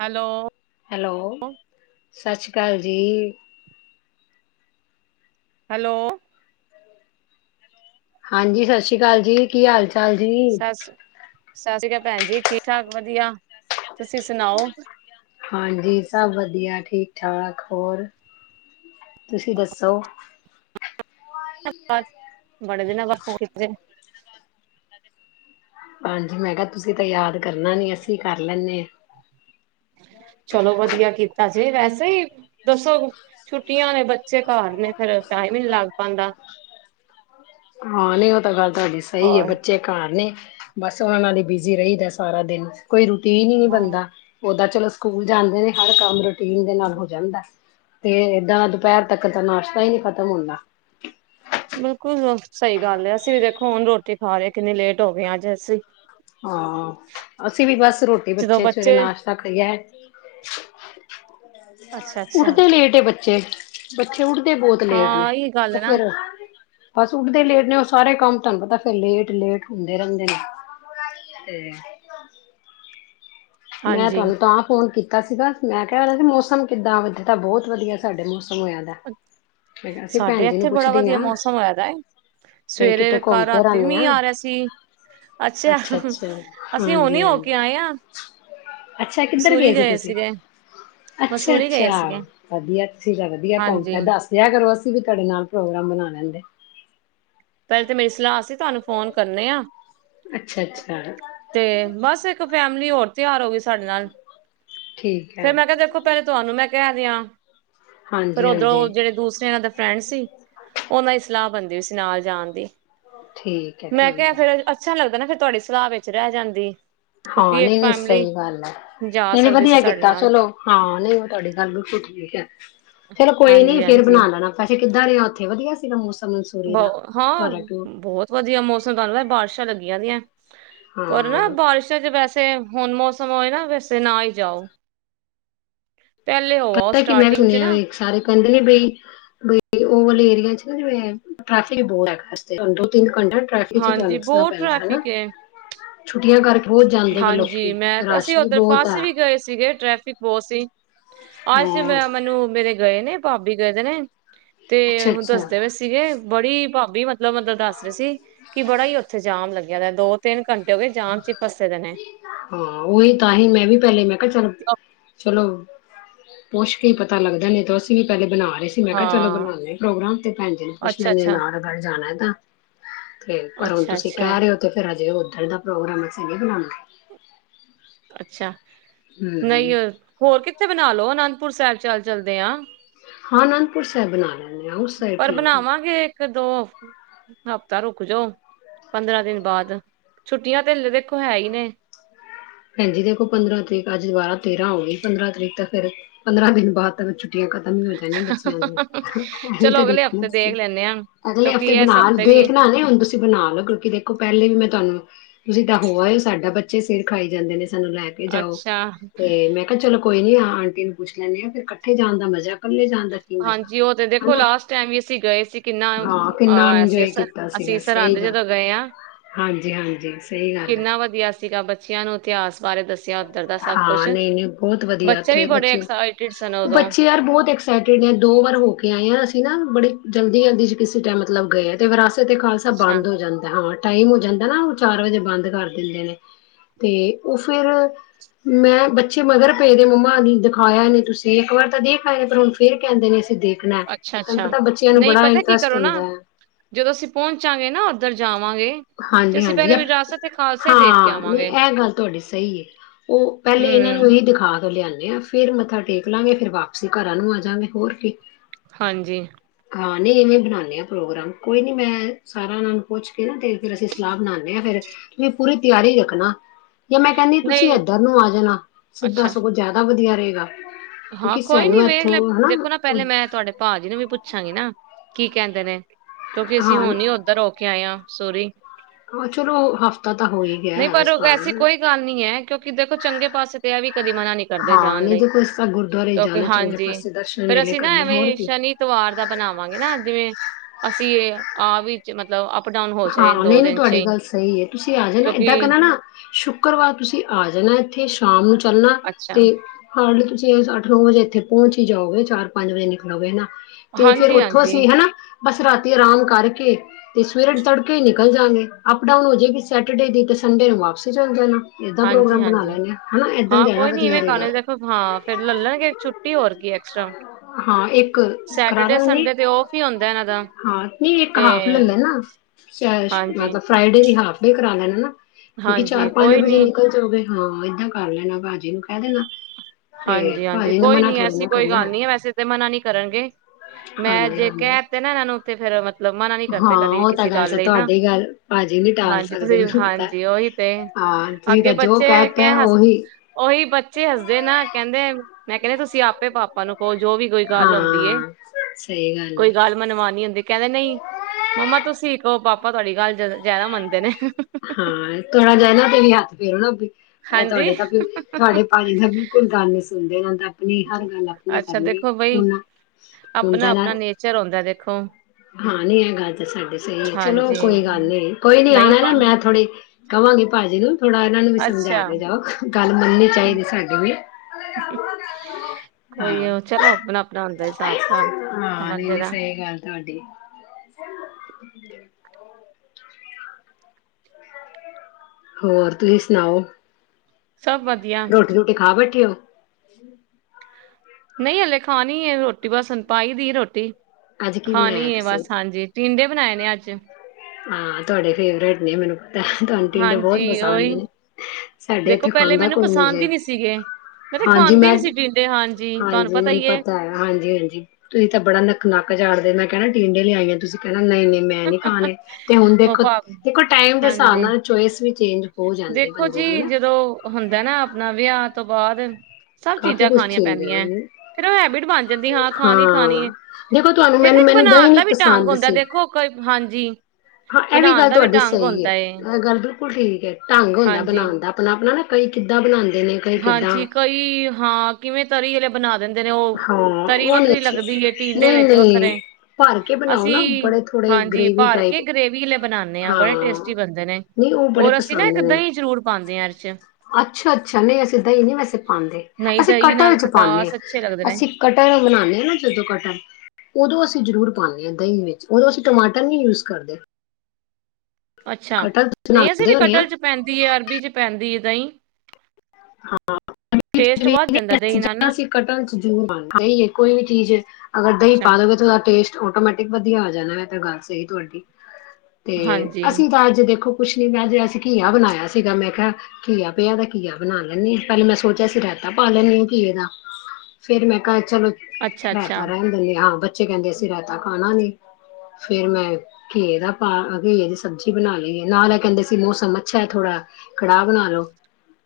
Hello. Hello ਸਤਿ ਸ਼੍ਰੀ ਅਕਾਲ ਜੀ। ਹੈਲੋ। ਹਾਂਜੀ ਸਤਿ ਸ੍ਰੀ ਅਕਾਲ ਜੀ ਕੀ ਹਾਲ। ਚਾਲ ਜੀ। ਸਸ ਸਤਿ ਸ੍ਰੀ ਅਕਾਲ ਭੈਣ ਜੀ ਠੀਕ ਠਾਕ ਵਧੀਆ ਤੁਸੀਂ ਸੁਣਾਓ। ਹਾਂਜੀ ਸਭ ਵਧੀਆ ਠੀਕ ਠਾਕ ਹੋਰ ਤੁਸੀਂ ਦੱਸੋ। ਸਭ ਬਸ। ਬੜੇ ਦਿਨਾਂ ਬਾਅਦ ਪਹੁੰਚੇ। ਹਾਂਜੀ ਮੈਂ ਕਿਹਾ ਤੁਸੀਂ ਤਾਂ ਯਾਦ। ਕਰਨਾ ਨੀ ਅਸੀਂ ਕਰ ਲੈਣੇ ਹਾਂ। ਚਲੋ ਵਧੀਆ ਕੀਤਾ। ਕੀਤਾ ਜੀ ਵੈਸੇ ਹੀ ਦੱਸੋ ਛੁੱਟੀਆਂ ਨੇ ਬੱਚੇ ਘਰ ਨੇ। ਫੇਰ ਟਾਈਮ ਨਹੀਂ ਲੱਗ ਪਉਦਾ। ਹਾਂ ਨਹੀਂ ਉਹ ਤਾਂ ਗੱਲ ਤੁਹਾਡੀ ਸਹੀ ਹੈ ਹੋਰ ਬੱਚੇ ਘਰ ਨੇ। ਬਸ ਉਹਨਾਂ ਨਾਲ ਬਿਜੀ ਰਹੀਦਾ ਸਾਰਾ ਦਿਨ। ਕੋਈ ਰੁਟੀਨ ਨੀ ਹਾਂ। ਬਣਦਾ ਉਹਦਾ। ਜਦੋਂ ਸਕੂਲ ਜਾਂਦੇ ਨੇ ਹਰ ਕੰਮ ਚ । ਰੁਟੀਨ ਦੇ ਨਾਲ ਹੋ ਜਾਂਦਾ। ਤੇ ਏਦਾਂ ਦੁਪਹਿਰ ਤੱਕ ਤਾਂ ਨਾਸ਼ਤਾ ਹੀ ਨਹੀਂ ਖਤਮ ਹੁੰਦਾ। ਬਿਲਕੁਲ ਸਹੀ ਗੱਲ ਹੈ ਅਸੀਂ ਵੀ ਦੇਖੋ ਹੁਣ ਰੋਟੀ ਖਾ ਰਹੇ ਹਾਂ ਕਿੰਨੀ ਲੇਟ ਹੋ ਗਏ ਹਾਂ ਅੱਜ ਅਸੀਂ। ਹਾਂ ਅਸੀਂ ਵੀ ਬਸ ਰੋਟੀ ਬੱਚੇ ਸਵੇਰੇ ਨਾਸ਼ਤਾ ਕਰਿਆ। ਅੱਛਾ-ਅੱਛਾ ਉੱਠਦੇ ਲੇਟ ਏ ਬੱਚੇ। ਬੱਚੇ ਬੱਚੇ। ਤੇ ਉੱਠਦੇ ਬਹੁਤ ਲੇਟ ਨੇ ਹਾਂ ਇਹੀ ਗੱਲ ਐ ਉਹ ਨਾ ਫੇਰ। ਬਸ ਉੱਠਦੇ ਲੇਟ ਨੇ ਉਹ ਸਾਰੇ ਕੰਮ ਤੁਹਾਨੂੰ ਪਤਾ ਫਿਰ ਲੇਟ ਲੇਟ ਹੁੰਦੇ ਰਹਿੰਦੇ ਨੇ। ਤੇ। ਮੈਂ ਹਾਂਜੀ। ਤੁਹਾਨੂੰ ਤਾਂ ਫੋਨ ਕੀਤਾ। ਕੀਤਾ ਸੀਗਾ ਮੈਂ ਕਿਹਾ ਉਰੇ ਤਾਂ ਮੌਸਮ ਕਿੱਦਾਂ ਇੱਥੇ ਤਾਂ ਬਹੁਤ ਵਧੀਆ ਸਾਡੇ ਮੌਸਮ। ਹੋਇਆ ਦਾ। ਮੈਂ ਅੱਛਾ ਕਿਹਾ ਸੀ ਸਾਡੇ ਭੈਣ ਜੀ ਨੂੰ ਇੱਥੇ ਬੜਾ ਪੁੱਛਦੀ ਆ ਵਧੀਆ ਮੌਸਮ ਆਇਦਾ ਬਈ ਸਵੇਰੇ ਕਿਤੇ ਅ ਘੁੰਮ ਫਿਰ ਰਾਤੀ ਵੀ ਆਨੇ ਮੀਂਹ ਆ ਰਿਹਾ ਸੀ ਅੱਛਾ ਅੱਛਾ-ਅੱਛਾ, ਅਸੀਂ ਹੋਣੀ ਹੋ ਕੇ ਹਾਂਜੀ-ਹਾਂਜੀ, ਆਏ ਹਾਂ। ਅੱਛਾ ਕਿੱਧਰ ਗਏ ਸੀ ਤੁਸੀਂ ਅੱਛਾ ਮਸੂਰੀ ਗਏ ਅੱਛਾ ਸੀਗੇ, ਵਧੀਆ ਤੁਸੀਂ ਤਾਂ ਘੁੰਮ ਹਾਂਜੀ। ਫਿਰ ਦੱਸ ਦਿਆਂ ਕਰੋ ਫੇਰ ਅਸੀਂ। ਤੁਸੀਂ ਵੀ ਸਾਡੇ ਨਾਲ ਪ੍ਰੋਗਰਾਮ ਬਣਾ ਲੈਂਦੇ। ਪਹਿਲੇ ਤੇ ਮੇਰੀ ਸਲਾਹ ਸੀ ਤੁਹਾਨੂੰ ਫੋਨ ਕਰਨੇ ਆ। ਅੱਛਾ-ਅੱਛਾ, ਤੇ ਬਸ ਇੱਕ ਫੈਮਲੀ ਹੋਰ। ਤਿਉਹਾਰ ਹੋਗੇ ਸਾਡੇ ਨਾਲ ਠੀਕ ਫੇਰ ਹੈ। ਮੈਂ ਕਿਹਾ ਦੇਖੋ ਪਹਿਲੇ ਤੁਹਾਨੂੰ ਮੈਂ ਕਹਿ ਦਿਆਂ, ਫਿਰ ਹਾਂਜੀ-ਹਾਂਜੀ ਉਧਰੋਂ ਜਿਹੜੇ ਦੂਸਰੇ ਇਹਨਾਂ ਦੇ ਫਰੈਂਡ ਸੀ ਉਹਨਾਂ ਦੀ ਸਲਾਹ ਬਣਗੀ। ਜਿਸ ਨਾਲ ਜਾਣ ਦੀ ਠੀਕ ਮੈਂ ਐ-ਠੀਕ ਕਿਹਾ ਐ ਫੇਰ ਅੱਛਾ ਲੱਗਦਾ ਨਾ ਫਿਰ, ਤੁਹਾਡੀ ਸਲਾਹ ਵਿੱਚ ਰਹਿ ਜਾਂਦੀ। ਹਾਂ ਕਿਉਂਕਿ ਇੱਕ ਨਹੀਂ ਨਹੀਂ ਫੈਮਿਲੀ ਸਹੀ ਗੱਲ ਹੈ ਜਾ ਨਹੀਂ ਨਹੀਂ ਸਕਦੀ ਸੀ ਵਧੀਆ ਸਾਡੇ ਕੀਤਾ ਨਾਲ, ਚਲੋ ਹਾਂ ਨਹੀਂ ਤੁਹਾਡੀ ਗੱਲ ਬਿਲਕੁਲ ਠੀਕ ਹੈ। ਚਲੋ ਕੋਈ ਨੀ ਫੇਰ ਹਾਂਜੀ-ਹਾਂਜੀ। ਬਣਾ ਲੈਣਾ ਅਜੇ ਕਿੱਦਾਂ ਰਿਹਾ ਉੱਥੇ ਵਧੀਆ ਸੀ ਗ ਮੌਸਮ ਮਨਸੂਰੀ ਦਾ। ਬਹੁਤ ਹਾਂ ਤੁਹਾਡਾ ਟੂਰ ਬਹੁਤ ਵਧੀਆ ਮੌਸਮ ਲੱਗਦਾ ਬਾਰਿਸ਼ਾਂ ਲੱਗੀਆਂ ਦੀਆਂ ਪਰ ਨਾ ਹਾਂ ਬਰਸ਼ਾ ਚ' ਵੈਸੇ ਫੇਰ ਹੁਣ ਮੌਸਮ ਹੋਏ ਨਾ ਵੈਸੇ ਨਾ ਹੀ ਜਾਓ। ਪਹਿਲੇ ਹੋ ਆਓ ਪਤਾ ਕਿ ਮੈਂ ਸਟਾਰਟਿੰਗ ਚ ਸੁਣਿਆ ਨਾ ਸਾਰੇ ਕਹਿੰਦੇ ਨੇ ਬਈ ਬਈ ਉਹ ਵਾਲੀ ਗਲੀਆਂ ਚ ਟਰੈਫਿਕਟਫ ਬਹੁਤ ਦੋ, ਤਿੰਨ ਘੰਟਾ ਟ੍ਰੈਫਿਕ ਚ ਗੱਲ ਹਾਂਜੀ ਦੱਸ ਨਾ ਬਹੁਤ ਪੈਂਦਾ ਹੈ ਨਾ ਟ੍ਰੈਫਿਕ ਏ। ਹਾਂਜੀ ਮੈਂ ਰਸ਼ ਅਸੀਂ ਵੀ ਉੱਧਰ ਬੋਤ ਫਸ ਆ ਵੀ ਗਏ ਸੀਗੇ ਟ੍ਰੈਫਿਕ ਬਹੁਤ ਸੀ। ਅਹ ਅਸੀਂ ਹਾਂ ਮੈਂ ਮੈਨੂੰ ਮੇਰੇ ਗਏ ਨੇ, ਭਾਬੀ ਕਹਿੰਦੇ ਨੇ ਤੇ ਹੁਣ ਅੱਛਾ-ਅੱਛਾ ਦੱਸਦੇ ਪਏ ਸੀਗੇ ਬੜੀ ਭਾਬੀ ਮਤਲਬ ਮਤਲਬ ਦੱਸ ਸੀ ਕਿ ਬੜਾ ਹੀ ਉੱਥੇ ਜਾਮ ਲੱਗਾ। ਜਿਆਦਾ ਦੋ ਤਿੰਨ ਘੰਟੇ ਹੋ ਗਏ ਜਾਮ ਚ ਹੀ। ਫਸੇ ਦੇ ਨੇ। ਹਾਂ ਉਹੀ ਤਾਂਹੀ ਮੈਂ ਵੀ ਪਹਿਲੇ ਮੈਂ ਕਿਹਾ ਚਲ- ਚਲੋ, ਪੁੱਸ਼ ਕੇ ਹੀ ਪਤਾ ਲੱਗਦਾ ਨਹੀਂ। ਤਾਂ ਅਸੀਂ ਵੀ ਪਹਿਲੇ ਬਣਾ ਰਹੇ ਸੀ। ਮੈਂ ਕਿਹਾ ਚਲੋ ਹਾਂ ਬਣਾਉਂਦੇ ਪ੍ਰੋਗਰਾਮ ਤੇ ਭੈਣ ਨੂੰ ਪੁੱਛ ਅੱਛਾ ਲੈਂਦੇ ਅੱਛਾ ਨਾਲ ਅਗਰ ਜਾਣਾ ਤਾਂ, ਪਰ ਹੁਣ ਅੱਛਾ ਤੁਸੀਂ ਅੱਛਾ ਕਹਿ ਰਹੇ ਹੋ ਤੇ ਫਿਰ ਅਜੇ, ਇਹਦਾ ਪ੍ਰੋਗਰਾਮ ਅਸੀਂ ਨਹੀਂ ਬਣਾਨਾ ਅੱਛਾ! ਨਹੀਂ ਹਮ ਹੋਰ ਕਿੱਥੇ ਬਣਾ ਲਓ ਉਹਨਾਂ ਨਾਲ ਪੁਰ ਸਾਹਿਬ ਚੱਲ ਚਲਦੇ ਆਂ, ਹਾਂ ਅਨੰਦਪੁਰ ਸਾਹਿਬ ਬਣਾ ਲੋ। ਪਰ ਬਣਾਵਾਂਗੇ ਇੱਕ-ਦੋ ਹਫ਼ਤਾ ਰੁਕ ਜਾਓ। ਪੰਦਰਾਂ ਦਿਨ ਬਾਅਦ ਛੁੱਟੀਆਂ ਤੇ ਦੇਖੋ ਹੈ ਹੀ ਨੇ। ਭੈਣ ਜੀ ਦੇਖੋ ਪੰਦਰਾਂ ਤਰੀਕ ਅੱਜ ਦੁਬਾਰਾ ਤੇਰਾਂ ਆ ਗਈ। ਪੰਦਰਾਂ ਤਰੀਕ ਤਾਂ ਫ਼ਿਰ ਪੰਦਰਾਂ ਦਿਨ ਬਾਅਦ ਤਾਂ ਛ- ਛੁੱਟੀਆਂ ਖਤਮ ਵੀ ਹੋ ਜਾਣੀਆਂ ਬੱਚਿਆਂ ਦੀਆ ਚਲੋ ਤਾਂ ਅਗਲੇ ਦੇਖੋ, ਨਾ ਹਫ਼ਤੇ ਦੇਖ ਤੁਸੀਂ। ਲੈਂਦੇ ਹਾਂ ਅਗਲੇ ਕਿਉਂਕਿ ਹਫ਼ਤੇ ਇਸ ਬਣਾ ਵੀ ਦੇਖਣਾ ਨਹੀਂ ਹੁਣ ਤੁਸੀਂ ਬਣਾ ਲਓ ਕਿਉਂਕਿ ਦੇਖੋ ਪਹਿਲੇ ਵੀ ਮੈਂ ਤੁਹਾਨੂੰ- ਤੁਸੀਂ ਤਾਂ ਹੋ ਆਏ ਹੋ। ਸਾਡਾ ਬੱਚੇ ਸਿਰ- -ਖਾਈ ਜਾਂਦੇ ਨੇ। ਸਾਨੂੰ ਲੈ ਕੇ ਜਾਓ, ਅੱਛਾ ਤੇ ਮੈਂ ਕਿਹਾ ਚਲੋ ਕੋਈ ਨੀ ਆ- ਅੰਟੀ ਨੂੰ ਪੁੱਛ ਲੈਂਦੇ ਹਾਂ, ਫਿਰ ਇਕੱਠੇ ਜਾਣ ਦਾ ਮਜ਼ਾ। ਇਕੱਲੇ ਜਾਣ ਦਾ ਕੀ ਮਜ਼ਾ ਹਾਂਜੀ ਉਹ ਤੇ ਦੇਖੋ ਹਨਾ ਲਾਸਟ ਟਾਈਮ ਵੀ ਅਸੀਂ ਗਏ ਸੀ ਕਿੰਨਾ ਹਾਂ ਮਜ਼ਾ ਕਿੰਨਾ ਆਇਆ ਸੀ। ਇੰਜੋਏ ਅਸੀਂ ਸਰਹਦ ਜਦੋਂ ਗਏ ਹਾਂ। ਹਾਂਜੀ-ਹਾਂਜੀ, ਸਹੀ ਗੱਲ ਹੈ। ਕਿੰਨਾ ਵਧੀਆ ਸੀਗਾ ਬੱਚਿਆਂ ਨੂੰ ਇਤਿਹਾਸ ਬਾਰੇ ਦੱਸਣਾ। ਹਾਂ, ਨਹੀਂ-ਨਹੀਂ ਬਹੁਤ ਵਧੀਆ ਵੀ ਇੱਥੇ ਬੜੇ ਬੱਚੇ। ਐਕਸਾਈਟਿਡ ਸਨ ਉਦੋਂ ਬੱਚੇ ਯਾਰ ਬਹੁਤ ਐਕਸ- ਇਕ-ਦੋ ਵਾਰ ਹੋ ਕੇ ਆਏ ਹਾਂ। ਅਸੀਂ ਨਾ ਬੜੇ ਜਲਦੀ ਜਲਦੀ, ਕਿਸੇ ਟਾਈਮ ਮਤਲਬ ਗਏ ਆ ਤੇ ਫਿਰ ਵਿਰਾਸਤ - -ਏ -ਖਾਲਸਾ ਅੱਛਾ ਬੰਦ ਹੋ ਜਾਂਦਾ ਹਾਂ। ਟਾਈਮ ਹੋ ਜਾਂਦਾ ਨਾ, ਉਹ ਚਾਰ ਵਜੇ ਬੰਦ ਕਰ ਦਿੰਦੇ ਨੇ ਤੇ ਉਹ ਫੇਰ- ਮੈਂ ਬੱਚੇ ਮਗਰ ਪਏ ਦੇ ਮੰਮਾ ਨੇ ਦਿਖਾਇਆ ਨਹੀ ਤੁਸੀਂ, ਇੱਕ ਵਾਰ ਤਾਂ ਦੇਖ ਆਏ ਨੇ, ਪਰ ਹੁਣ ਫੇਰ ਕਹਿੰਦੇ ਨੇ ਅਸੀ ਦੇਖਣਾ। ਅੱਛਾ, ਤੁਹਾਨੂੰ ਅੱਛਾ ਪਤਾ ਬੱਚਿਆਂ ਨੂੰ ਨਹੀਂ ਬੜਾ ਪਤਾ ਕੀ ਇੰਟਰਸਟ ਕਰੋ ਨਾ, ਹੁੰਦਾ ਹੈ ਜਦੋਂ ਅਸੀਂ ਪਹੁੰਚਾਂਗੇ ਨਾ- ਦਰ ਜਾ- ਹਾਂਜੀ, ਹਾਂਜੀ ਆ ਖਾਲਸਾ ਹੀ ਦੇਖ ਕੇ ਹਾਂ ਨਹੀਂ ਆਵਾਂਗੇ ਇਹ ਗੱਲ ਤੁਹਾਡੀ ਸਹੀ ਹੈ। ਉਹ ਪਹਿਲੇ ਇਹਨਾਂ ਨੂੰ ਹੂੰ ਇਹੀ ਦਿਖਾ ਤੋਂ ਲਿਆਣਾ। ਫੇਰ ਮੱਥਾ ਟੇਕ ਲਾਂਗੇ ਫੇਰ ਵਾਪਸੀ ਘਰਾਂ ਨੂੰ ਆ ਜਾਂਗੇ ਹੋਰ ਕੀ। ਹਾਂਜੀ। ਹਾਂ, ਨਹੀਂ ਇਵੇਂ ਬਣਾਉਂਦੇ ਹਾਂ ਪ੍ਰੋਗਰਾਮ। ਕੋਈ ਨੀ ਮੈਂ ਸਾਰਾ ਨਾਲ ਪੁੱਛ ਕੇ ਨਾ ਤੇ- ਫਿਰ ਅਸੀਂ ਸਲਾਹ ਬਨਾਦੇ ਹਾਂ, ਫਿਰ ਤੁਸੀਂ ਪੂਰੀ ਤਿਆਰੀ ਰੱਖਣਾ। ਜਾਂ ਮੈਂ ਕਹਿੰਦੀ ਤੁਸੀਂ ਨਹੀਂ ਇੱਧਰ ਨੂੰ ਆ ਜਾਣਾ, ਸਿੱਧਾ ਅੱਛਾ ਸਗੋਂ ਜ਼ਿਆਦਾ ਵਧੀਆ। ਦੇਖਾ ਗਾ ਹਾਂ। ਕੋਈ ਨੀ ਵੇਖ ਲਵੋ, ਦੇਖੋ ਨਾ ਉਹ- ਪਹਿਲੇ ਮੈਂ ਤੁਹਾਡੇ ਭਾਜੀ ਨੂੰ ਵੀ ਪੁੱਛਾਂਗੀ ਨਾ। ਕੀ ਕਹਿੰਦੇ ਨੇ। ਕਿਉਂਕਿ ਅਸੀਂ ਹਾਂ ਹੁਣ ਹੀ ਉਧਰ ਹੋ ਕੇ ਆਏ ਹਾਂ। ਸੋਰੀ। ਹਾਂ ਚਲੋ ਹਫ਼ਤਾ ਤਾਂ ਹੋ ਹੀ ਗਿਆ ਨਹੀਂ ਹੈ ਪਰ ਇਸ ਗੱਲ ਐਸੀ ਨੂੰ ਕੋਈ ਗੱਲ ਨਹੀਂ ਹੈ, ਕਿਉਂਕਿ ਦੇਖੋ ਚੰਗੇ ਪਾਸੇ ਤੇ ਇਹ ਵੀ ਕਦੇ ਮਨਾ ਨਹੀਂ ਕਰਦੇ ਹਾਂ ਜਾਣ ਨਹੀਂ ਲਈ। ਦੇਖੋ ਇਸ ਤਰ੍ਹਾਂ ਗੁਰਦੁਆਰੇ ਓ ਜਾਣਾ ਚੰਗੇ ਹਾਂਜੀ। ਪਾਸੇ ਦਰਸ਼ਨ ਫੇਰ ਮੇਲੇ ਅਸੀਂ ਨਾ ਕਰਨੇ ਹੋਰ ਐਵੇਂ ਕੀ ਸ਼ਨੀ-ਐਤਵਾਰ ਦਾ ਬਨਾਵਾਂਗੇ ਨਾ ਜਿਵੇਂ- ਅਸੀਂ ਆਹ ਵੀ ਮਤਲਬ। ਡਾਊਨ ਹੋ ਜਾਏ ਹਾਂ, ਦੋ ਨਹੀਂ -ਨਹੀਂ ਦਿਨ ਚ ਤੁਹਾਡੀ ਹੀ ਗੱਲ ਸਹੀ ਹੈ। ਤੁਸੀਂ ਆ ਜਾਣਾ ਏਦਾਂ ਕਿਉਂਕਿ ਕਰਨਾ ਨਾ ਸ਼ੁੱਕਰਵਾਰ ਤੁਸੀਂ ਆ ਜਾਣਾ, ਤੇ ਸ਼ਾਮ ਨੂੰ ਚੱਲਣਾ ਅੱਛਾ ਤੇ ਹਾਰਡਲੀ ਤੁਸੀ- ਜੇ ਅੱਠ ਨੌ ਵਜੇ ਇੱਥੇ ਪਹੁੰਚ ਹੀ ਜਾਓਗੇ ਚਾਰ ਪੰਜ ਵਜੇ ਨਿਕਲੋਗੇ ਨਾ ਤੇ ਫੇਰ ਉੱਥੋਂ ਹਾਂਜੀ-ਹਾਂਜੀ, ਅਸੀਂ ਹੈ ਨਾ। ਬਸ ਰਾਤੀ ਆਰਾਮ ਕਰਕੇ ਤੇ ਸਵੇਰੇ ਤੜਕੇ ਨਿਕਲ ਜਾਗੇ ਅਪ ਡਾਊਨ ਹੋ ਜਾਏ ਵੀ ਸੈਟਰਡੇ ਦੀ ਤੇ ਸੰਡੇ ਨੂੰ ਵਾਪਸੀ ਜਾਂਦਾ ਨਾ। ਹਾਂਜੀ ਹਾਂਜੀ ਹਾਂ ਜ਼ਿਆਦਾ ਕੋਈ ਨਹੀਂ ਵਧੀਆ ਇਵੇਂ ਕਰਲਾ ਰਹੇਗਾ ਗੇ ਦੇਖੋ ਹਾਂ ਫਿਰ ਲੈ ਲੈਣਗੇ ਛੁੱਟੀ ਹੋਰ ਕੀ ਐਕਸਟਰਾ ਹਾਂ ਇੱਕ ਕਰਾ ਸੈਟਰਡੇ ਲੈਣੇ ਸੰਡੇ ਤੇ ਆਫ ਹੀ ਹੁੰਦਾ ਇਹਨਾਂ ਦਾ ਹਾਂ ਨਹੀਂ ਇੱਕ ਹਾਫ ਲੈ ਤੇ ਲੈਣਾ ਹਾਂਜੀ, ਮਤਲਬ ਫਰਾਈਡੇ ਦੀ ਹਾਫ ਡੇ ਹੈ। ਕਰਾ ਲੈਣਾ ਨਾ ਕਿਉਂਕਿ ਚਾਰ ਹਾਂਜੀ ਪੰਜ ਕੋਈ ਵਜੇ ਨੀ ਨਿਕਲ ਜਾਓਗੇ। ਹਾਂ ਏਦਾਂ ਕਰ ਲੈਣਾ ਭਾਜੀ ਨੂੰ ਕਹਿ ਦੇਣਾ, ਤੇ ਹਾਂਜੀ- ਹਾਂਜੀ ਭਾਜੀ ਨੇ ਕੋਈ ਮਨਾ ਨੀ ਥੋੜ੍ਹੀ ਐਸੀ ਨਾ ਕੋਈ ਕਰਨਾ ਗੱਲ ਹੈ। ਨੀ ਵੈਸੇ ਤੇ ਮਨਾ ਨੀ ਕਰਨਗੇ ਮੈਂ ਹਾਂਜੀ ਜੇ ਹਾਂਜੀ ਕਹਿ ਤੇ ਨਾ ਇਹਨਾਂ ਨੂੰ, ਤੇ ਫੇਰ। ਮਤਲਵ ਮਨਾ ਨੀ ਕਰਦੇ, ਹਾਂ ਕਦੇ ਵੀ ਉਹ ਤਾਂ ਕਿਸੇ ਗੱਲ ਸ ਲਈ ਨਾ ਤੁਹਾਡੀ ਗੱਲ ਭਾਜੀ ਨਹੀਂ ਟਾਲ ਹਾਂਜੀ ਸਕਦੇ ਤੁਸੀਂ ਮੈਨੂੰ ਪਤਾ ਹੈ। ਹਾਂਜੀ ਓਹੀ ਤੇ ਹਾਂ ਤੁਸੀਂ ਅੱਗੇ ਤਾਂ ਜੋ ਕਹਿ ਬੱਚੇ ਕ ਤਾ ਹੱਸ ਉਹੀ ਉਹੀ ਬੱਚੇ ਹੱਸਦੇ ਨਾ। ਮੈਂ ਕਿਹਾ ਤੁਸੀਂ ਆਪੇ ਪਾਪਾ ਨੂੰ ਜੋ ਵੀ ਕੋਈ ਗੱਲ ਹੁੰਦੀ, ਹਾਂ ਸਹੀ ਕੋਈ ਹੈ ਗੱਲ ਮਨਵਾਣੀ ਹੁੰਦੀ ਕਹਿੰਦੇ ਨਹੀਂ ਮੰਮਾ ਤੁਸੀ ਹੀ ਕਹੋ ਪਾਪਾ ਨੂੰ ਪਾਪਾ ਦੀ ਗੱਲ ਜ਼ਿਆਦਾ ਮੰਨਦੇ ਨੇ, ਹਾਂ ਥੋੜਾ ਜਿਹਾ ਇਹਨਾਂ ਤੇ ਵੀ ਹੱਥ ਫੇਰੋ ਨਾ ਫੇਰ ਮੈਂ ਹਾਂਜੀ ਤੁਹਾਡੇ ਤਾਂ ਤੁਹਾਡੇ ਭਾਜੀ ਤਾਂ ਬਿਲਕੁਲ ਗੱਲ ਨੀ ਸੁਣਦੇ ਨਦੇ ਆਪਣੀ ਹਰ ਗੱਲ, ਆਪਣੀ ਅੱਛਾ ਕਰਨੀ ਦੇਖੋ ਬਈ ਹੁਣ- ਹੁਣ ਆਪਣਾ ਤਾਂ ਨਾ ਆਪਣਾ ਨੇਚਰ ਹੁੰਦਾ ਦੇਖੋ ਹਾਂ ਨੀ ਇਹ ਗੱਲ ਤਾਂ ਸਾਡੀ ਸਹੀ ਹੈ ਚਲੋ ਹਾਂਜੀ ਕੋਈ ਗੱਲ ਨੀ ਕੋਈ ਨੀ ਨਹੀਂ ਆਉਣਾ ਪਾ ਮੈਂ ਥੋੜ੍ਹੀ ਕਵਾਂਗੀ ਭਾਜੀ ਨੂੰ ਥੋੜਾ ਇਹਨਾਂ ਨੂੰ ਵੀ ਸਮਝਾ ਅੱਛਾ ਕੇ ਜਾਓ, ਗੱਲ ਮੰਨਣੀ ਚਾਹੀਦੀ ਸਾਡੀ ਵੀ ਕੋਈ ਹਾਂ। ਉਹ ਚਲੋ ਆਪਣਾ ਆਪਣਾ ਹੁੰਦਾ ਹਿਸਾਬ ਤਾਂ ਹਾਂ ਨਹੀਂ ਬੰਦੇ ਨਹੀਂ ਦਾ ਸਹੀ ਗੱਲ ਤੁਹਾਡੀ, ਹੋਰ ਤੁਸੀਂ ਸੁਣਾਓ, ਸਭ ਵਧੀਆ ਰੋਟੀ ਰੂਟੀ ਖਾ ਬੈਠੀ ਹੋ, ਹੂੰ, ਨਹੀਂ ਹਾਲੇ ਖਾਣੀ ਹੈ, ਰੋਟੀ ਬਸ ਪਾਈ ਦੀ ਰੋਟੀ ਅੱਜ ਕੀ ਬਣਾਇਆ ਖਾਣੀ ਤੁਸੀਂ ਬਸ ਹਾਂਜੀ ਟਿੰਡੇ, ਟਿੰਡੇ ਬਣਾਏ ਨੇ ਅੱਜ, ਹਾਂ ਤੁਹਾਡੇ ਫੇਵਰੇਟ ਨੇ ਮੈਨੂੰ, ਤੁਹਾਨੂੰ ਟਿੰਡੇ ਹਾਂਜੀ ਬਹੁਤ ਪੰਸਦ ਉਹੀ ਨੇ ਸਾਡੇ ਦੇਖੋ ਇੱਥੇ ਪਹਿਲੇ ਖਾਂਦਾ ਮੈਨੂੰ ਕੋਈ ਨੀ ਪਸੰਦ ਜੇ ਹੀ ਨਹੀਂ ਸੀਗੇ ਤੇ ਹਾਂਜੀ ਖਾਂਦੀ ਮੈਂ ਨੀ ਸੀ ਟਿੰਡੇ ਹਾਂਜੀ ਤੁਹਾਨੂੰ ਹਾਂਜੀ ਮੈਨੂੰ ਹੀ ਪਤਾ ਹੈ ਹਾਂਜੀ-ਹਾਂਜੀ ਤੁਸੀਂ ਤਾਂ ਬੜਾ ਨਕੋ ਨਾਕ ਜਾਣਦੇ ਮੈਂ ਕਹਿਣਾ ਟਿੰਡੇ ਲਿਆਈਆਂ ਤੁਸੀਂ ਕਹਿਣਾ, ਨਹੀਂ-ਨਹੀਂ ਮੈਂ ਨੀ ਖਾਣੇ, ਤੇ ਹੁਣ ਉਹ ਭਾਵ ਦੇਖੋ-ਦੇਖੋ ਟਾਈਮ ਦੇ ਹਿਸਾਬ ਹਾਂਜੀ ਨਾਲ ਚੋਇਸ ਵੀ, ਜੀ, ਦੇਖੋ ਜੀ ਜਦੋਂ ਹੁੰ ਹਨਾ ਨਾ ਆਪਣਾ ਵਿਆਹ ਤੋਂ ਬਾਅਦ, ਸਭ ਕਾਫੀ ਚੀਜ਼ਾਂ ਕੁਛ ਖਾਣੀਆਂ ਚੇਂਜ ਪੈਂਦੀਆਂ ਹੈ ਫੇਰ ਉਹ ਹੈਬਿਟ ਬਣ ਜਾਂਦੀ ਹਾਂ ਖਾਣੀ ਖਾਣੀ ਹਾਂ ਦੇਖੋ ਤੁਹਾਨੂੰ ਫੇਰ ਨਾ ਮੈਨੂੰ ਇੱਕ ਮੈਨੂੰ ਦਹੀਂ ਬਣਾਣ ਨੀ ਦਾ ਵੀ ਢੰਗ ਪਸੰਦ ਹੁੰਦਾ ਸੀ ਦੇਖੋ, ਕੋਈ ਹਾਂਜੀ। ਜੀ, ਹਾਂ ਇਹ ਵੀ ਗੱਲ ਤੁਹਾਡੀ ਸਹੀ ਇਹ ਗੱਲ ਬਿਲਕੁਲ ਠੀਕ, ਠੀਕ ਢੰਗ ਹੁੰਦਾ ਹਾਂਜੀ ਬਣਾਣ ਦਾ ਆਪਣਾ-ਆਪਣਾ ਨਾ, ਕਈ ਕਿੱਦਾਂ ਬਣਾਦੇ। ਹਾਂਜੀ ਕਈ ਹਾਂ ਕਿਵੇਂ ਤਰੀ ਆਲੇ, ਬਣਾ, ਦਿੰਦੇ ਨੇ ਉਹ ਹਾਂ ਤਰੀ ਉਹ ਨੀ ਵੱਖਰੀ ਅੱਛੀ ਲੱਗਦੀ ਹੈ ਟੀਂਡੇ ਨਹੀਂ ਵਿੱਚ ਨਹੀਂ ਵੱਖਰੇ ਭਰ ਕੇ ਬਣਾਓ ਨਾ ਅਸੀਂ ਬੜੇ ਥੋੜੇ ਹਾਂਜੀ ਗ੍ਰੇਵੀ ਭਾਰ ਕੇ ਟਾਈਪ ਗਰੇਵੀ ਹਲੇ ਬਣਾਦੇ ਹਾਂ ਬੜੇ ਟੇਸਟੀ ਬਣਦੇ ਨੇ ਨਹੀਂ ਉਹ ਬੜੇ ਔਰ ਅਸੀਂ ਨਾ ਇੱਕ ਦਹੀਂ ਜ਼ਰੂਰ ਪਾਦੇ ਹਾਂ ਇਹਦੇ ਚ ਅੱਛਾ-ਅੱਛਾ ਨਹੀਂ ਅ ਸਿੱਦਾਂ ਹੀ ਨਹੀਂ ਵੈਸੇ, ਪਾਦੇ ਨਹੀਂ ਅਸੀਂ ਦਹੀਂ ਕਟਲ ਨਾਲ ਚ ਪਾਦੇ ਖਟਾਸ ਅੱਛੇ ਲੱਗਦੇ ਹਾਂ ਨੇ ਅਸੀਂ ਕਟਰਲ ਬਣਾਦੇ ਹਾਂ ਨਾ ਜਦੋਂ ਕਟਰ ਉਦੋਂ ਅਸੀਂ ਅਸੀਂ ਜ਼ਰੂਰ ਪਾਦੇ ਹਾਂ ਦਹੀਂ ਵਿੱਚ ਉਦੋਂ ਅਸੀਂ ਟਮਾਟਰ ਨੀ ਯੂਜ ਕਰਦੇ, ਅੱਛਾ ਕਟਰ ਨਹੀਂ ਅਸੀਂ ਵੀ ਬਣਾਉਂਦੇ ਹੁੰਦੇ ਹਾਂ ਕਟਲ ਚ ਪੈਂਦੀ ਹੈ ਅਰਬੀ ਚ ਪੈਂਦੀ ਹੈ। ਨਹੀ, ਹਾਂ, ਦਹੀਂ ਨਾਲ ਨਾ [unintelligible] ਕਟਲ ਚ ਜਰੂਰ ਪਾਵਾਗੇ ਦਹੀ ਐ ਕੋਈ ਵੀ ਚੀਜ਼ ਹੈ ਅਗਰ ਦਹੀਂ ਅੱਛਾ ਪਾਵੋਗੇ ਤਾਂ ਉਹਦਾ ਟੇਸਟ ਆਟੋਮੈਟਿਕ ਵਧੀਆ ਆ ਜਾਣਾ ਮੈਂ ਤਾਂ ਗੱਲ ਸਹੀ ਤੁਹਾਡੀ, ਤੇ ਹਾਂਜੀ ਅਸੀਂ ਤਾਂ ਅੱਜ ਦੇਖੋ, ਕੁਛ ਨੀ ਮੈਂ ਕਿਹਾ ਜੇ ਅਸੀਂ ਘੀਆ ਬਣਾਇਆ ਸੀਗਾ ਮੈਂ ਕਿਹਾ ਘੀਆ ਪਿਆ ਤਾਂ ਘੀਆ ਬਣਾ ਲੈਂਦੇ ਪਹਿਲੇ ਮੈਂ ਸੋਚ ਸਰਾਤਾ ਪਾਲਣ ਕੀ ਇਹਦਾ ਫੇਰ ਮੈਂ ਕਿਹਾ, ਚਲੋ ਲਹਿ ਅੱਛਾ-ਅੱਛਾ ਤਾਂ ਰਹਿਣ ਦਿੰਨੀ ਹਾਂ ਬ ਬੱਚੇ ਕਹਿੰਦੇ ਸੀ ਰਾਇਤਾ ਖਾਣਾ ਨ ਫੇਰ ਮੈਂ ਘੀਏ ਦਾ ਪਾ ਘੀਏ ਦੀ ਸਬਜ਼ੀ ਬਣਾ ਲਈ ਨਾਲ ਕਹਿੰਦੇ ਸੀ ਮੌਸਮ ਅੱਛਾ ਥੋੜਾ ਕੜਾਹ ਬਣਾ ਲੋ,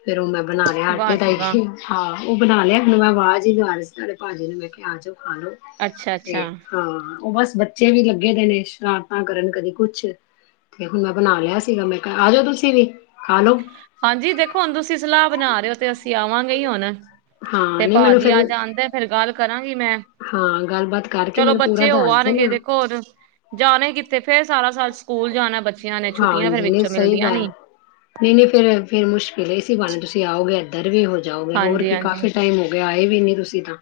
ਫੇਰ ਉਹ ਮੈਂ ਬਣਾ ਲਿਆ ਵਾਹ ਆਟੇ ਦਾ ਜੀ ਵਾਹ ਹੀ, ਹਹ ਉਹ ਬਣਾ ਲਿਆ ਹੁਣ ਮੈਂ ਆਵਾਜ਼ ਹੀ ਲਵਾ ਰਹੀ ਤੁਹਾਡੇ ਭਾਜੀ ਨੂੰ ਮੈਂ ਕਿਹਾ ਆ ਜੋ ਆਲੋ ਅੱਛਾ-ਅੱਛਾ ਏ ਹਾਂ ਉਹ ਬਸ ਬੱਚੇ ਵੀ ਲੱਗੇ ਦੇ ਨੇ ਸ਼ਰਾਰਤਾਂ ਕਰਨ ਕਦੀ ਕੁਛ ਤੇ ਹੁਣ ਮੈਂ ਬਣਾ ਲਿਆ ਸੀਗਾ ਮੈਂ ਆ ਜਾਓ ਤੁਸੀਂ ਵੀ ਖਾ ਲੋ ਹਾਂਜੀ ਦੇਖੋ ਹੁਣ ਤੁਸੀਂ ਸਲਾਹ ਬਣਾ ਤੇ ਅਸੀਂ ਆਵਾਂਗੇ ਹੀ ਹਣ ਹਾਂ ਤੇ ਨਹੀਂ ਮੈਨੂੰ ਭਾਜੀ ਆ ਫੇਰ ਜਾਂਣਦਾ ਫਿਰ ਗੱਲ ਕਰਾਂਗੀ ਮੈਂ ਹਾਂ ਗੱਲਬਾਤ ਕਰਕੇ ਚਲੋ ਮੈਨੂੰ ਪੂਰਾ ਬੱਚੇ ਹੋ ਦੱਸ ਆਉਣਗੇ ਦੇਣਾ ਦੇਖੋਰ ਜਾਣੇ ਕਿੱਥੇ ਫਿਰ ਸਾਰਾ ਸਾਲ ਸਕੂਲ ਜਾਣਾ ਬੱਚਾ ਹਾਂਜੀ ਨਹੀਂ ਸਹੀ ਗੱਲ ਨਹੀਂ ਨਹੀਂ ਫਿਰ ਫਿਰ ਮੁਸ਼ਕਿਲ ਹੈ ਇਸ ਬਾਰੇ ਤੁਸੀਂ ਆਓਗੇ ਇੱਧਰ ਵੀ ਹੋ ਜਾਓਗੇ ਹੋਰ ਕੀ ਹਾਂਜੀ-ਹਾਂਜੀ ਕਾਫ਼ੀ ਟਾਈਮ ਹੋ ਆਏ ਵੀ ਨੀ ਤੁਸੀਂ ਤਾਂ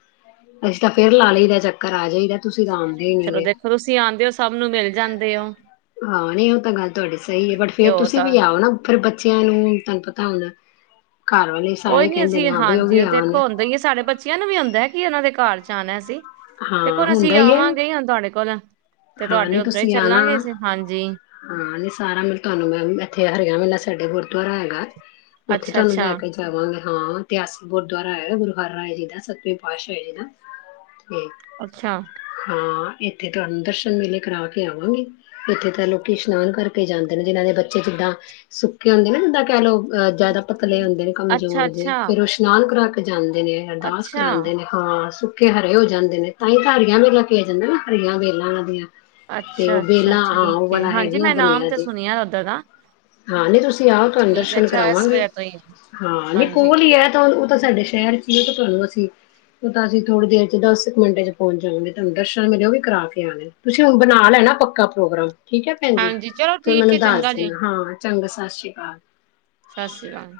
ਅਸੀਂ ਤਾਂ ਫੇਰ ਲਾ ਲਈਦਾ ਚੱਕਰ ਆ ਜਾਈਦਾ ਤੁਸੀਂ ਤਾਂ ਆਉਂਦੇ ਹੀ ਨੀ ਚਲੋ ਗੇ ਦੇਖੋ ਤੁਸੀਂ ਆਉਂਦੇ ਹੋ ਸਭ ਨੂੰ ਮਿਲ ਜਾਂਦੇ [unintelligible] ਹਾਂ ਨਹੀਂ ਉਹ ਤਾਂ ਗੱਲ ਤੁਹਾਡੀ ਸਹੀ ਹੈ ਬਟ ਤੇ ਫੇਰ ਹੋਰ ਤੁਸੀਂ ਤਾਂ ਵੀ ਆਓ ਨਾ ਫਿਰ ਬੱਚਿਆਂ ਨੂੰ ਤੁਹਾਨੂੰ ਪਤਾ ਹੁੰਦਾ ਕੋਈ ਨੀ ਅਸੀਂ ਹਾਂਜੀ ਉਹ ਆਉਣ ਦੇਖੋ ਹੁੰਦਾ ਹੀਏ ਸਾਡੇ ਬੱਚਿਆਂ ਨੂੰ ਵੀ ਆਉਂਦਾ ਕੀ ਉਹਨਾਂ ਦੇ ਘਰ ਚ ਆਉਣਾ ਸੀ ਹਾਂ ਦੇਖੋਣ ਹੁੰਦਾ ਅਸੀਂ ਹੀ ਹੈ ਆਵਾਂਗੇ ਤੁਹਾਡੇ ਕੋਲ ਤੇ ਹਾਂ ਤੁਹਾਡੇ ਨੀ ਉੱਧਰ ਹੀ ਤੁਸੀਂ ਆਣਾ ਚੱਲਾਂਗੇ ਅਸੀਂ ਹਾਂਜੀ ਹਾਂ ਨੀ ਸਾਰਾ ਮ ਤੁਹਾਨੂੰ ਮੈਂ ਇੱਥੇ ਹਰਿਆਣਾ ਮਿਲ ਸਾਡੇ ਗੁਰਦੁਆਰਾ ਹੈਗਾ ਉੱਥੇ ਅੱਛਾ ਤੁਹਾਨੂੰ ਅੱਛਾ ਲੈ ਕੇ ਜਾਵਾਂਗੇ ਹਾਂ ਇਤਿਹਾਸਿਕ ਗੁਰਦੁਆਰਾ ਹੈਗਾ ਗੁਰਦੁਆਰਾ ਰਾਏ ਜੀ ਦਾ ਸਤਵੇੀਂ ਪਾਤਸ਼ਾਹ ਹੈ ਜੀ ਦਾ ਤੇ ਅੱਛਾ ਹਾਂ ਇੱਥੇ ਤੁਹਾਨੂੰ ਮੇਲੇ ਕਰਾ ਕੇ ਆਵਾਂਗੇ ਇੱਥੇ ਤਾਂ ਲੋਕੀ ਇਸ਼ਨਾਨ ਕਰਕੇ ਜਾਂਦੇ ਨੇ ਜਿਹਨਾਂ ਦੇ ਬੱਚੇ ਜਿੱਦਾਂ ਸੁੱਕੇ ਹੁੰਦੇ ਨਾ ਜਿੱਦਾਂ ਕਹਿ ਲਓ ਅ ਜ਼ਿਆਦਾ ਪਤਲੇ ਹੁੰਦੇ ਨੇ ਅੱਛਾ ਕਮਜ਼ੋਰ ਦੇ ਅੱਛਾ ਫਿਰ ਉਹ ਇਸ਼ਨਾਨ ਜਾਂਦਾ ਨੇ ਅਰਦਾਸ ਅੱਛਾ ਕਰਾਉਂਦੇ ਨੇ ਹਾਂ ਹਰੇ ਹੋ ਜਾਂਦੇ ਨੇ ਤਾਂਹੀ ਤਾਂ ਹਰੀਆਂ ਵੇਲਾ ਕੇ ਆ ਜਾਂਦਾ ਨਾ ਹਰੀਆਂ ਵੇਲਾਂ [unintelligible] ਤੇ ਅੱਛਾ ਉਹ ਅੱਛਾ ਵੇਲਾ ਹਾਂ ਉਹ ਠੀਕ ਹੈ ਵਾਲਾਂ ਹਾਂਜੀ ਹੈਗੀਆਂ ਮੈਂ ਨਾਮ ਬਣੀਆਂ ਤੇ ਜ ਸੁਣਿਆ ਉੱਧਰ ਦਾ ਹਾਂ ਨੀ ਤੁਸੀਂ ਆਓ ਤੁਹਾਨੂੰ ਠੀਕ ਹੈ ਦਰਸ਼ਨ ਅੱਛਾ ਇਸ ਕਰਾਵਾਂਗੇ ਵਜ੍ਹਾ ਤੋਂ ਹੀ ਹੈ। ਹਾਂ ਨ ਹਾਂਜੀ ਕੋਲ ਹੀ ਹੈ ਤਾਂ ਤਾਂ ਸਾਡੇ ਸ਼ਹਿਰ ਚ ਹੀ ਹੈ ਤੇ ਤੁਹਾਨੂੰ ਅਸੀਂ ਉਹ ਤਾਂ ਅਸੀਂ ਥੋੜ੍ਹੀ ਦੇਰ ਚ ਦਸ ਕੁ ਮਿੰਟੇ ਚ ਪਹੁੰਚ ਜਾਾਂਗੇ ਤੁਹਾਨੂੰ ਦਰਸ਼ਨ ਮੇਰੇ ਉਹ ਵੀ ਕਰਾ ਕੇ ਆਣੇ ਤੁਸੀਂ ਹੁਣ ਬਣਾ ਲੈਣਾ ਪੱਕਾ ਪ੍ਰੋਗਰਾਮ ਠੀਕ ਹੈ ਭੈਣ ਜੀ ਹਾਂਜੀ ਚਲੋ ਫਿਰ ਠੀਕ ਮੈਨੂੰ ਹੈ ਦੱਸ ਚੰਗਾ ਜੀ ਦੇਣਾ ਹਾਂ ਚੰਗਾ ਸਤਿ ਸ਼੍ਰੀ ਅਕਾਲ ਸਤਿ ਸ਼੍ਰੀ ਅਕਾਲ